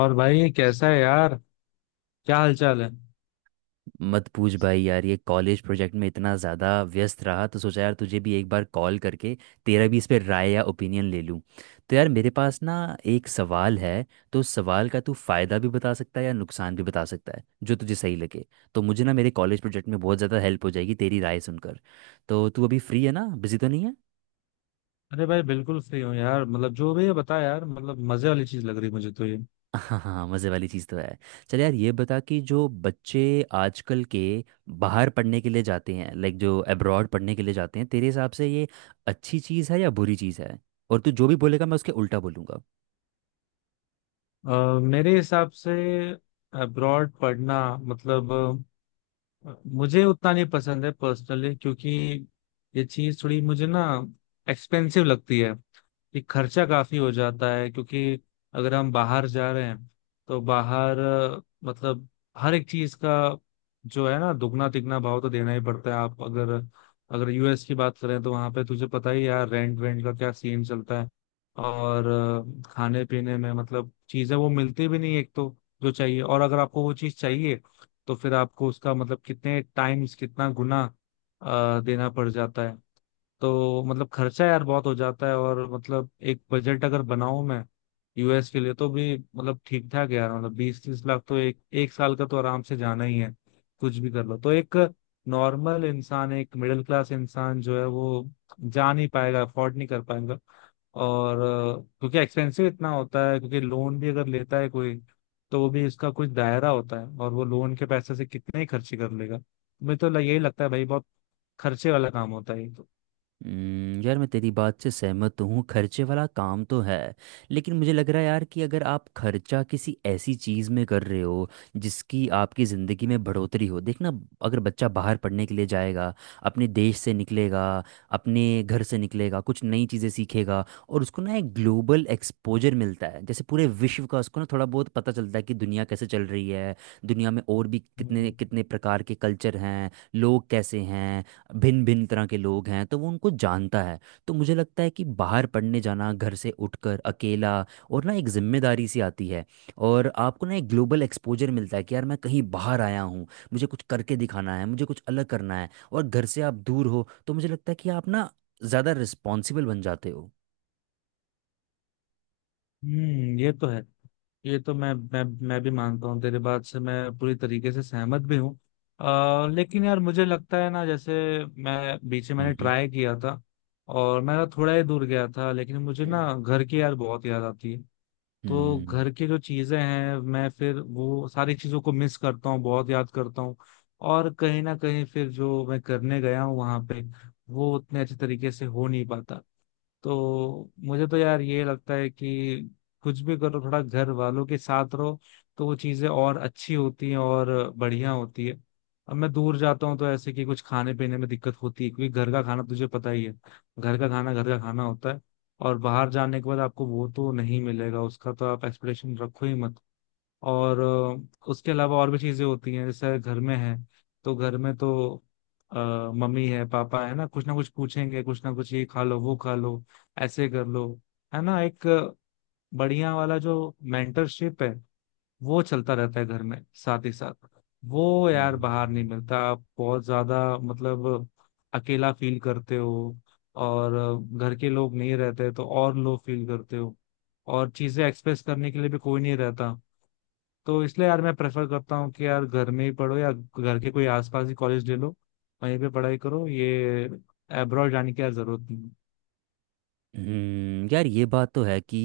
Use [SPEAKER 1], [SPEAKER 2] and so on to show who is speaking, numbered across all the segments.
[SPEAKER 1] और भाई कैसा है यार? क्या हालचाल है?
[SPEAKER 2] मत पूछ भाई यार, ये कॉलेज प्रोजेक्ट में इतना ज़्यादा व्यस्त रहा तो सोचा यार तुझे भी एक बार कॉल करके तेरा भी इस पे राय या ओपिनियन ले लूँ। तो यार मेरे पास ना एक सवाल है। तो उस सवाल का तू फ़ायदा भी बता सकता है या नुकसान भी बता सकता है जो तुझे सही लगे। तो मुझे ना मेरे कॉलेज प्रोजेक्ट में बहुत ज़्यादा हेल्प हो जाएगी तेरी राय सुनकर। तो तू अभी फ्री है ना, बिजी तो नहीं है?
[SPEAKER 1] अरे भाई बिल्कुल फ्री हूँ यार। मतलब जो भी है बता यार। मतलब मजे वाली चीज लग रही है मुझे तो ये।
[SPEAKER 2] हाँ हाँ, मज़े वाली चीज़ तो है। चल यार, ये बता कि जो बच्चे आजकल के बाहर पढ़ने के लिए जाते हैं, लाइक जो अब्रॉड पढ़ने के लिए जाते हैं, तेरे हिसाब से ये अच्छी चीज़ है या बुरी चीज़ है? और तू जो भी बोलेगा मैं उसके उल्टा बोलूँगा।
[SPEAKER 1] मेरे हिसाब से अब्रॉड पढ़ना मतलब मुझे उतना नहीं पसंद है पर्सनली, क्योंकि ये चीज थोड़ी मुझे ना एक्सपेंसिव लगती है। ये खर्चा काफी हो जाता है, क्योंकि अगर हम बाहर जा रहे हैं तो बाहर मतलब हर एक चीज का जो है ना दुगना तिगना भाव तो देना ही पड़ता है। आप अगर, अगर यूएस की बात करें तो वहां पे तुझे पता ही यार रेंट वेंट का क्या सीन चलता है। और खाने पीने में मतलब चीजें वो मिलती भी नहीं एक तो, जो चाहिए। और अगर आपको वो चीज चाहिए तो फिर आपको उसका मतलब कितने टाइम्स कितना गुना देना पड़ जाता है। तो मतलब खर्चा यार बहुत हो जाता है। और मतलब एक बजट अगर बनाऊं मैं यूएस के लिए तो भी मतलब ठीक ठाक है यार। मतलब 20-30 लाख तो एक एक साल का तो आराम से जाना ही है, कुछ भी कर लो। तो एक नॉर्मल इंसान, एक मिडिल क्लास इंसान जो है वो जा नहीं पाएगा, अफोर्ड नहीं कर पाएगा। और क्योंकि एक्सपेंसिव इतना होता है, क्योंकि लोन भी अगर लेता है कोई तो वो भी इसका कुछ दायरा होता है, और वो लोन के पैसे से कितने ही खर्चे कर लेगा। मुझे तो यही लगता है भाई, बहुत खर्चे वाला काम होता है ये तो।
[SPEAKER 2] यार मैं तेरी बात से सहमत तो हूँ, खर्चे वाला काम तो है। लेकिन मुझे लग रहा है यार कि अगर आप खर्चा किसी ऐसी चीज़ में कर रहे हो जिसकी आपकी ज़िंदगी में बढ़ोतरी हो, देखना। अगर बच्चा बाहर पढ़ने के लिए जाएगा, अपने देश से निकलेगा, अपने घर से निकलेगा, कुछ नई चीज़ें सीखेगा और उसको ना एक ग्लोबल एक्सपोजर मिलता है, जैसे पूरे विश्व का उसको ना थोड़ा बहुत पता चलता है कि दुनिया कैसे चल रही है। दुनिया में और भी कितने
[SPEAKER 1] हम्म।
[SPEAKER 2] कितने प्रकार के कल्चर हैं, लोग कैसे हैं, भिन्न भिन्न तरह के लोग हैं, तो वो उनको जानता है। तो मुझे लगता है कि बाहर पढ़ने जाना, घर से उठकर अकेला, और ना एक जिम्मेदारी सी आती है। और आपको ना एक ग्लोबल एक्सपोजर मिलता है कि यार मैं कहीं बाहर आया हूँ, मुझे कुछ करके दिखाना है, मुझे कुछ अलग करना है, और घर से आप दूर हो तो मुझे लगता है कि आप ना ज़्यादा रिस्पॉन्सिबल बन जाते हो।
[SPEAKER 1] हम्म, ये तो है। ये तो मैं मैं भी मानता हूँ, तेरे बात से मैं पूरी तरीके से सहमत भी हूँ। लेकिन यार मुझे लगता है ना, जैसे मैं बीच में मैंने
[SPEAKER 2] हम्म।
[SPEAKER 1] ट्राई किया था और मैं थोड़ा ही दूर गया था, लेकिन मुझे
[SPEAKER 2] हम्म।
[SPEAKER 1] ना घर की यार बहुत याद आती है। तो
[SPEAKER 2] हम्म।
[SPEAKER 1] घर की जो चीजें हैं मैं फिर वो सारी चीजों को मिस करता हूँ, बहुत याद करता हूँ। और कहीं ना कहीं फिर जो मैं करने गया हूँ वहां पे वो उतने अच्छे तरीके से हो नहीं पाता। तो मुझे तो यार ये लगता है कि कुछ भी करो, थोड़ा घर वालों के साथ रहो, तो वो चीजें और अच्छी होती हैं, और बढ़िया होती है। अब मैं दूर जाता हूँ तो ऐसे कि कुछ खाने पीने में दिक्कत होती है, क्योंकि घर का खाना तुझे पता ही है, घर का खाना होता है। और बाहर जाने के बाद आपको वो तो नहीं मिलेगा, उसका तो आप एक्सपेक्टेशन रखो ही मत। और उसके अलावा और भी चीजें होती हैं, जैसे घर में है तो घर में तो अ, मम्मी है पापा है ना, कुछ ना कुछ पूछेंगे, कुछ ना कुछ ये खा लो वो खा लो, ऐसे कर लो। है ना, एक बढ़िया वाला जो मेंटरशिप है वो चलता रहता है घर में, साथ ही साथ। वो यार बाहर नहीं
[SPEAKER 2] हम्म।
[SPEAKER 1] मिलता, आप बहुत ज्यादा मतलब अकेला फील करते हो। और घर के लोग नहीं रहते तो और लो फील करते हो, और चीजें एक्सप्रेस करने के लिए भी कोई नहीं रहता। तो इसलिए यार मैं प्रेफर करता हूँ कि यार घर में ही पढ़ो या घर के कोई आसपास ही कॉलेज ले लो, वहीं पे पढ़ाई करो। ये एब्रॉड जाने की यार जरूरत नहीं।
[SPEAKER 2] यार ये बात तो है कि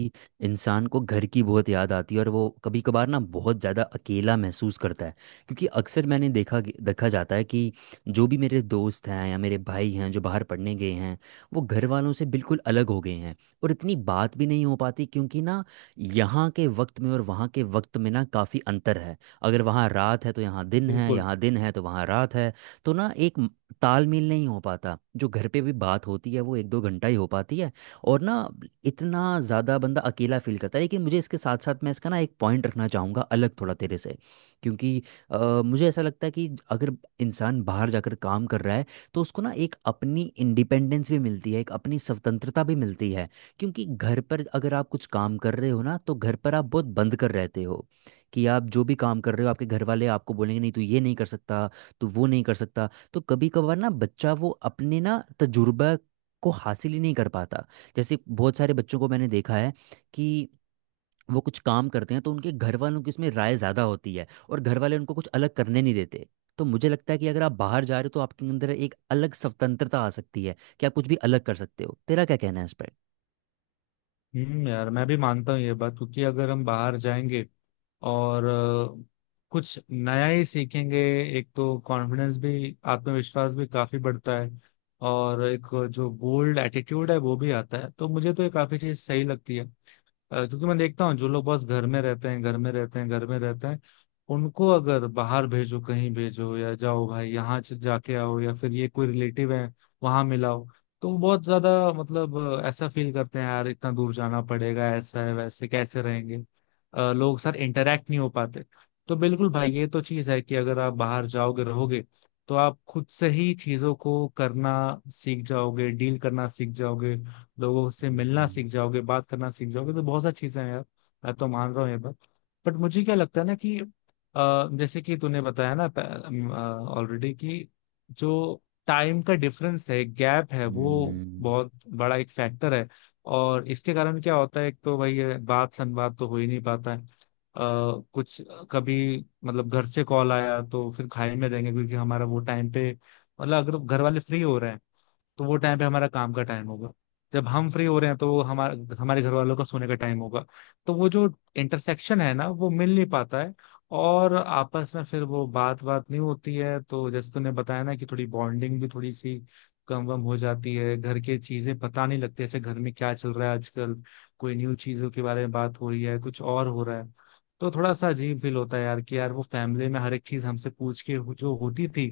[SPEAKER 2] इंसान को घर की बहुत याद आती है और वो कभी कभार ना बहुत ज़्यादा अकेला महसूस करता है। क्योंकि अक्सर मैंने देखा देखा जाता है कि जो भी मेरे दोस्त हैं या मेरे भाई हैं जो बाहर पढ़ने गए हैं, वो घर वालों से बिल्कुल अलग हो गए हैं। और इतनी बात भी नहीं हो पाती क्योंकि ना यहाँ के वक्त में और वहाँ के वक्त में ना काफ़ी अंतर है। अगर वहाँ रात है तो यहाँ दिन है,
[SPEAKER 1] बिल्कुल।
[SPEAKER 2] यहाँ दिन है तो वहाँ रात है। तो ना एक तालमेल नहीं हो पाता, जो घर पे भी बात होती है वो एक दो घंटा ही हो पाती है। और ना इतना ज़्यादा बंदा अकेला फील करता है, लेकिन मुझे इसके साथ साथ मैं इसका ना एक पॉइंट रखना चाहूँगा अलग थोड़ा तेरे से। क्योंकि मुझे ऐसा लगता है कि अगर इंसान बाहर जाकर काम कर रहा है तो उसको ना एक अपनी इंडिपेंडेंस भी मिलती है, एक अपनी स्वतंत्रता भी मिलती है। क्योंकि घर पर अगर आप कुछ काम कर रहे हो ना, तो घर पर आप बहुत बंद कर रहते हो कि आप जो भी काम कर रहे हो आपके घर वाले आपको बोलेंगे, नहीं तू ये नहीं कर सकता, तू वो नहीं कर सकता। तो कभी कभार ना बच्चा वो अपने ना तजुर्बा को हासिल ही नहीं कर पाता। जैसे बहुत सारे बच्चों को मैंने देखा है कि वो कुछ काम करते हैं तो उनके घर वालों की उसमें राय ज़्यादा होती है और घर वाले उनको कुछ अलग करने नहीं देते। तो मुझे लगता है कि अगर आप बाहर जा रहे हो तो आपके अंदर एक अलग स्वतंत्रता आ सकती है कि आप कुछ भी अलग कर सकते हो। तेरा क्या कहना है इस पर?
[SPEAKER 1] हम्म, यार मैं भी मानता हूँ ये बात, क्योंकि अगर हम बाहर जाएंगे और कुछ नया ही सीखेंगे। एक तो कॉन्फिडेंस भी, आत्मविश्वास भी काफी बढ़ता है। और एक जो बोल्ड एटीट्यूड है वो भी आता है, तो मुझे तो ये काफी चीज सही लगती है। क्योंकि मैं देखता हूँ जो लोग बस घर में रहते हैं, घर में रहते हैं, घर में रहते हैं, उनको अगर बाहर भेजो, कहीं भेजो, या जाओ भाई यहाँ जाके आओ, या फिर ये कोई रिलेटिव है वहां मिलाओ, तो वो बहुत ज्यादा मतलब ऐसा फील करते हैं यार, इतना दूर जाना पड़ेगा, ऐसा है, वैसे कैसे रहेंगे, लोग सर इंटरेक्ट नहीं हो पाते। तो बिल्कुल भाई, ये तो चीज है कि अगर आप बाहर जाओगे रहोगे तो आप खुद से ही चीजों को करना सीख जाओगे, डील करना सीख जाओगे, लोगों से मिलना
[SPEAKER 2] हम्म।
[SPEAKER 1] सीख जाओगे, बात करना सीख जाओगे। तो बहुत सारी चीजें हैं यार, मैं तो मान रहा हूँ ये बात। बट मुझे क्या लगता है ना कि जैसे कि तूने बताया ना ऑलरेडी कि जो टाइम का डिफरेंस है, गैप है, वो
[SPEAKER 2] हम्म।
[SPEAKER 1] बहुत बड़ा एक फैक्टर है। और इसके कारण क्या होता है, एक तो वही है, बात संवाद तो हो ही नहीं पाता है। कुछ कभी मतलब घर से कॉल आया तो फिर खाई में देंगे, क्योंकि हमारा वो टाइम पे मतलब अगर घर वाले फ्री हो रहे हैं तो वो टाइम पे हमारा काम का टाइम होगा, जब हम फ्री हो रहे हैं तो वो हमारे हमारे घर वालों का सोने का टाइम होगा। तो वो जो इंटरसेक्शन है ना वो मिल नहीं पाता है, और आपस में फिर वो बात बात नहीं होती है। तो जैसे तूने बताया ना कि थोड़ी बॉन्डिंग भी थोड़ी सी कम वम हो जाती है, घर के चीजें पता नहीं लगती अच्छा घर में क्या चल रहा है आजकल, कोई न्यू चीजों के बारे में बात हो रही है, कुछ और हो रहा है। तो थोड़ा सा अजीब फील होता है यार, कि यार वो फैमिली में हर एक चीज हमसे पूछ के जो होती थी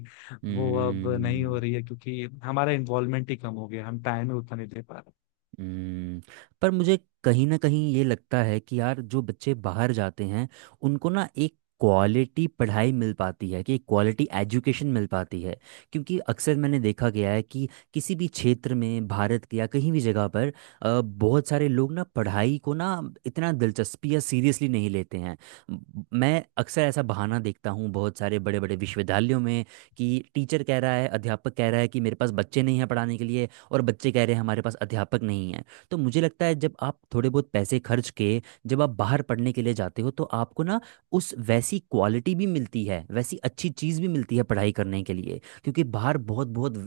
[SPEAKER 1] वो अब नहीं हो
[SPEAKER 2] हम्म।
[SPEAKER 1] रही है, क्योंकि हमारा इन्वॉल्वमेंट ही कम हो गया, हम टाइम ही उतना नहीं दे पा रहे।
[SPEAKER 2] हम्म। पर मुझे कहीं ना कहीं ये लगता है कि यार जो बच्चे बाहर जाते हैं उनको ना एक क्वालिटी पढ़ाई मिल पाती है, कि क्वालिटी एजुकेशन मिल पाती है। क्योंकि अक्सर मैंने देखा गया है कि किसी भी क्षेत्र में भारत के या कहीं भी जगह पर बहुत सारे लोग ना पढ़ाई को ना इतना दिलचस्पी या सीरियसली नहीं लेते हैं। मैं अक्सर ऐसा बहाना देखता हूँ बहुत सारे बड़े बड़े विश्वविद्यालयों में कि टीचर कह रहा है, अध्यापक कह रहा है कि मेरे पास बच्चे नहीं हैं पढ़ाने के लिए, और बच्चे कह रहे हैं हमारे पास अध्यापक नहीं है। तो मुझे लगता है जब आप थोड़े बहुत पैसे खर्च के, जब आप बाहर पढ़ने के लिए जाते हो तो आपको ना उस वैसी क्वालिटी भी मिलती है, वैसी अच्छी चीज़ भी मिलती है पढ़ाई करने के लिए, क्योंकि बाहर बहुत बहुत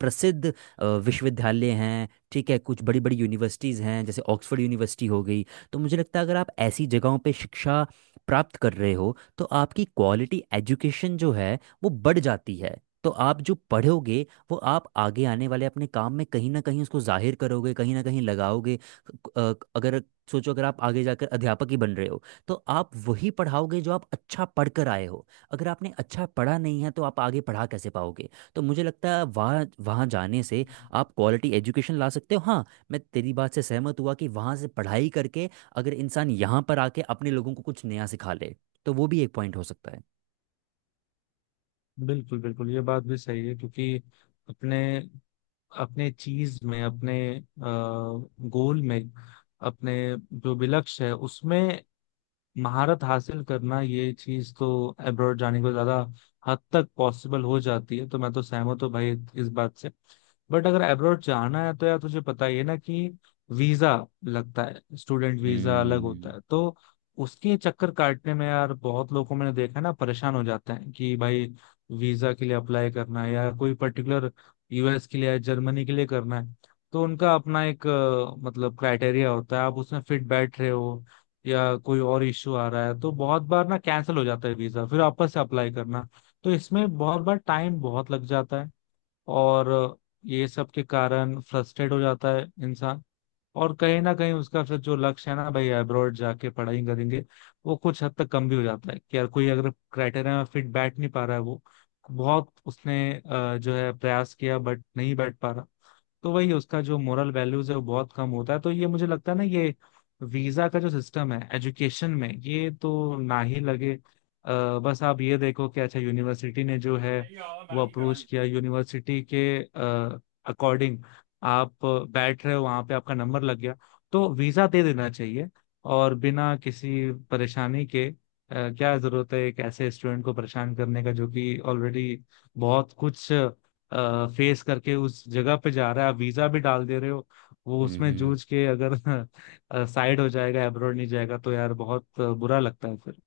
[SPEAKER 2] प्रसिद्ध विश्वविद्यालय हैं। ठीक है, कुछ बड़ी बड़ी यूनिवर्सिटीज़ हैं जैसे ऑक्सफोर्ड यूनिवर्सिटी हो गई। तो मुझे लगता है अगर आप ऐसी जगहों पे शिक्षा प्राप्त कर रहे हो तो आपकी क्वालिटी एजुकेशन जो है वो बढ़ जाती है। तो आप जो पढ़ोगे वो आप आगे आने वाले अपने काम में कहीं ना कहीं उसको जाहिर करोगे, कहीं ना कहीं लगाओगे। अगर सोचो अगर आप आगे जाकर अध्यापक ही बन रहे हो तो आप वही पढ़ाओगे जो आप अच्छा पढ़ कर आए हो। अगर आपने अच्छा पढ़ा नहीं है तो आप आगे पढ़ा कैसे पाओगे? तो मुझे लगता है वहाँ वहाँ जाने से आप क्वालिटी एजुकेशन ला सकते हो। हाँ, मैं तेरी बात से सहमत हुआ कि वहाँ से पढ़ाई करके अगर इंसान यहाँ पर आके अपने लोगों को कुछ नया सिखा ले, तो वो भी एक पॉइंट हो सकता है।
[SPEAKER 1] बिल्कुल बिल्कुल, ये बात भी सही है। क्योंकि अपने, अपने चीज में, अपने गोल में, अपने जो भी लक्ष्य है उसमें महारत हासिल करना, ये चीज तो अब्रॉड जाने को ज्यादा हद तक पॉसिबल हो जाती है। तो मैं तो सहमत हूँ भाई इस बात से। बट अगर अब्रॉड जाना है तो यार तुझे पता ही है ना कि वीजा लगता है, स्टूडेंट वीजा अलग होता
[SPEAKER 2] हम्म।
[SPEAKER 1] है। तो उसके चक्कर काटने में यार बहुत लोगों को मैंने देखा है ना, परेशान हो जाते हैं कि भाई वीजा के लिए अप्लाई करना है, या कोई पर्टिकुलर यूएस के लिए या जर्मनी के लिए करना है, तो उनका अपना एक मतलब क्राइटेरिया होता है, आप उसमें फिट बैठ रहे हो या कोई और इश्यू आ रहा है। तो बहुत बार ना कैंसिल हो जाता है वीजा, फिर वापस से अप्लाई करना। तो इसमें बहुत बार टाइम बहुत लग जाता है, और ये सब के कारण फ्रस्ट्रेट हो जाता है इंसान। और कहीं ना कहीं उसका फिर जो लक्ष्य है ना भाई अब्रॉड जाके पढ़ाई करेंगे, वो कुछ हद तक कम भी हो जाता है। कि यार कोई अगर क्राइटेरिया में फिट बैठ नहीं पा रहा है, वो बहुत उसने जो है प्रयास किया बट नहीं बैठ पा रहा, तो वही उसका जो मोरल वैल्यूज है वो बहुत कम होता है। तो ये मुझे लगता है ना, ये वीजा का जो सिस्टम है एजुकेशन में ये तो ना ही लगे। बस आप ये देखो कि अच्छा यूनिवर्सिटी ने जो है वो अप्रोच किया, यूनिवर्सिटी के अकॉर्डिंग आप बैठ रहे हो, वहां पे आपका नंबर लग गया, तो वीजा दे देना चाहिए, और बिना किसी परेशानी के। क्या जरूरत है एक ऐसे स्टूडेंट को परेशान करने का, जो कि ऑलरेडी बहुत कुछ फेस करके उस जगह पे जा रहा है। आप वीजा भी डाल दे रहे हो, वो उसमें
[SPEAKER 2] हम्म।
[SPEAKER 1] जूझ के अगर साइड हो जाएगा, अब्रॉड नहीं जाएगा, तो यार बहुत बुरा लगता है फिर।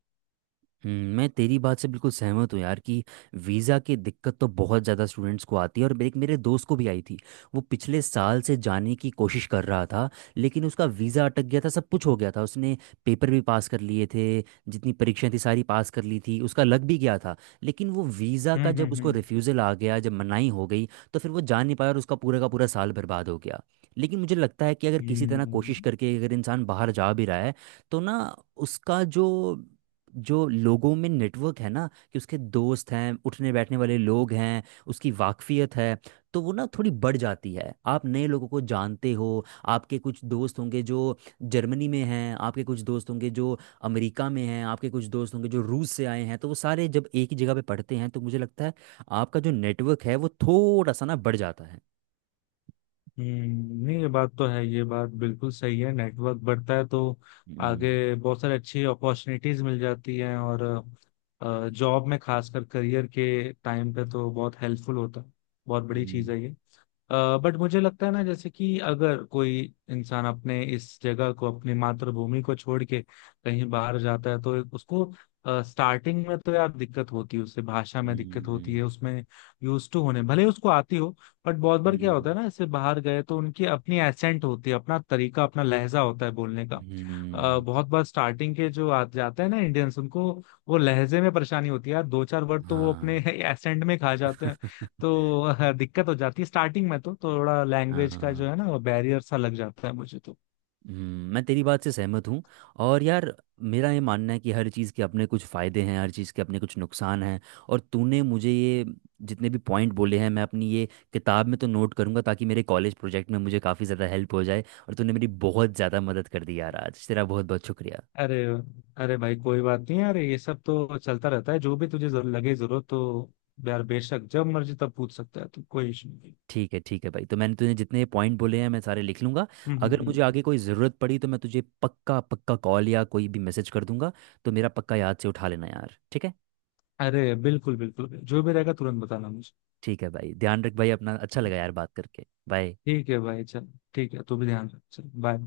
[SPEAKER 2] मैं तेरी बात से बिल्कुल सहमत हूँ यार कि वीज़ा की दिक्कत तो बहुत ज़्यादा स्टूडेंट्स को आती है, और एक मेरे दोस्त को भी आई थी। वो पिछले साल से जाने की कोशिश कर रहा था, लेकिन उसका वीज़ा अटक गया था, सब कुछ हो गया था उसने, पेपर भी पास कर लिए थे, जितनी परीक्षाएं थी सारी पास कर ली थी, उसका लग भी गया था। लेकिन वो वीज़ा का जब उसको
[SPEAKER 1] हम्म।
[SPEAKER 2] रिफ्यूज़ल आ गया, जब मनाही हो गई, तो फिर वो जा नहीं पाया और उसका पूरा का पूरा साल बर्बाद हो गया। लेकिन मुझे लगता है कि अगर किसी तरह कोशिश
[SPEAKER 1] हम्म।
[SPEAKER 2] करके अगर इंसान बाहर जा भी रहा है तो ना उसका जो जो लोगों में नेटवर्क है ना, कि उसके दोस्त हैं, उठने बैठने वाले लोग हैं, उसकी वाकफियत है, तो वो ना थोड़ी बढ़ जाती है। आप नए लोगों को जानते हो, आपके कुछ दोस्त होंगे जो जर्मनी में हैं, आपके कुछ दोस्त होंगे जो अमेरिका में हैं, आपके कुछ दोस्त होंगे जो रूस से आए हैं, तो वो सारे जब एक ही जगह पे पढ़ते हैं तो मुझे लगता है आपका जो नेटवर्क है वो थोड़ा सा ना बढ़ जाता है।
[SPEAKER 1] नहीं ये बात तो है, ये बात बिल्कुल सही है, नेटवर्क बढ़ता है तो
[SPEAKER 2] हम्म।
[SPEAKER 1] आगे बहुत सारी अच्छी अपॉर्चुनिटीज मिल जाती हैं, और जॉब में खासकर करियर के टाइम पे तो बहुत हेल्पफुल होता है। बहुत बड़ी चीज़
[SPEAKER 2] हम्म।
[SPEAKER 1] है ये। बट मुझे लगता है ना, जैसे कि अगर कोई इंसान अपने इस जगह को, अपनी मातृभूमि को छोड़ के कहीं बाहर जाता है, तो उसको स्टार्टिंग में तो यार दिक्कत होती है, उससे भाषा में दिक्कत होती
[SPEAKER 2] हम्म।
[SPEAKER 1] है, उसमें यूज टू होने भले ही उसको आती हो। बट बहुत बार क्या होता
[SPEAKER 2] हम्म।
[SPEAKER 1] है ना, इससे बाहर गए तो उनकी अपनी एसेंट होती है, अपना तरीका, अपना लहजा होता है बोलने का।
[SPEAKER 2] हम्म।
[SPEAKER 1] बहुत बार स्टार्टिंग के जो आ जाते हैं ना इंडियंस, उनको वो लहजे में परेशानी होती है यार, दो चार वर्ड तो वो अपने
[SPEAKER 2] हाँ।
[SPEAKER 1] एसेंट में खा जाते हैं। तो दिक्कत हो जाती है स्टार्टिंग में, तो थोड़ा लैंग्वेज का जो
[SPEAKER 2] हाँ।
[SPEAKER 1] है ना वो बैरियर सा लग जाता है मुझे तो।
[SPEAKER 2] मैं तेरी बात से सहमत हूँ। और यार मेरा ये मानना है कि हर चीज़ के अपने कुछ फ़ायदे हैं, हर चीज़ के अपने कुछ नुकसान हैं। और तूने मुझे ये जितने भी पॉइंट बोले हैं मैं अपनी ये किताब में तो नोट करूँगा, ताकि मेरे कॉलेज प्रोजेक्ट में मुझे काफ़ी ज़्यादा हेल्प हो जाए, और तूने मेरी बहुत ज़्यादा मदद कर दी यार, आज तेरा बहुत बहुत शुक्रिया।
[SPEAKER 1] अरे, अरे भाई कोई बात नहीं यार, ये सब तो चलता रहता है। जो भी तुझे जरूर, लगे जरूरत तो यार बेशक जब मर्जी तब पूछ सकता है तू, कोई इशू नहीं।
[SPEAKER 2] ठीक है भाई, तो मैंने तूने जितने पॉइंट बोले हैं मैं सारे लिख लूँगा।
[SPEAKER 1] हम्म हम्म
[SPEAKER 2] अगर मुझे
[SPEAKER 1] हम्म।
[SPEAKER 2] आगे कोई ज़रूरत पड़ी तो मैं तुझे पक्का पक्का कॉल या कोई भी मैसेज कर दूंगा। तो मेरा पक्का याद से उठा लेना यार, ठीक है?
[SPEAKER 1] अरे बिल्कुल बिल्कुल, जो भी रहेगा तुरंत बताना मुझे।
[SPEAKER 2] ठीक है भाई, ध्यान रख भाई अपना, अच्छा लगा यार बात करके। बाय।
[SPEAKER 1] ठीक है भाई, चल ठीक है, तू भी ध्यान रख। चल, बाय।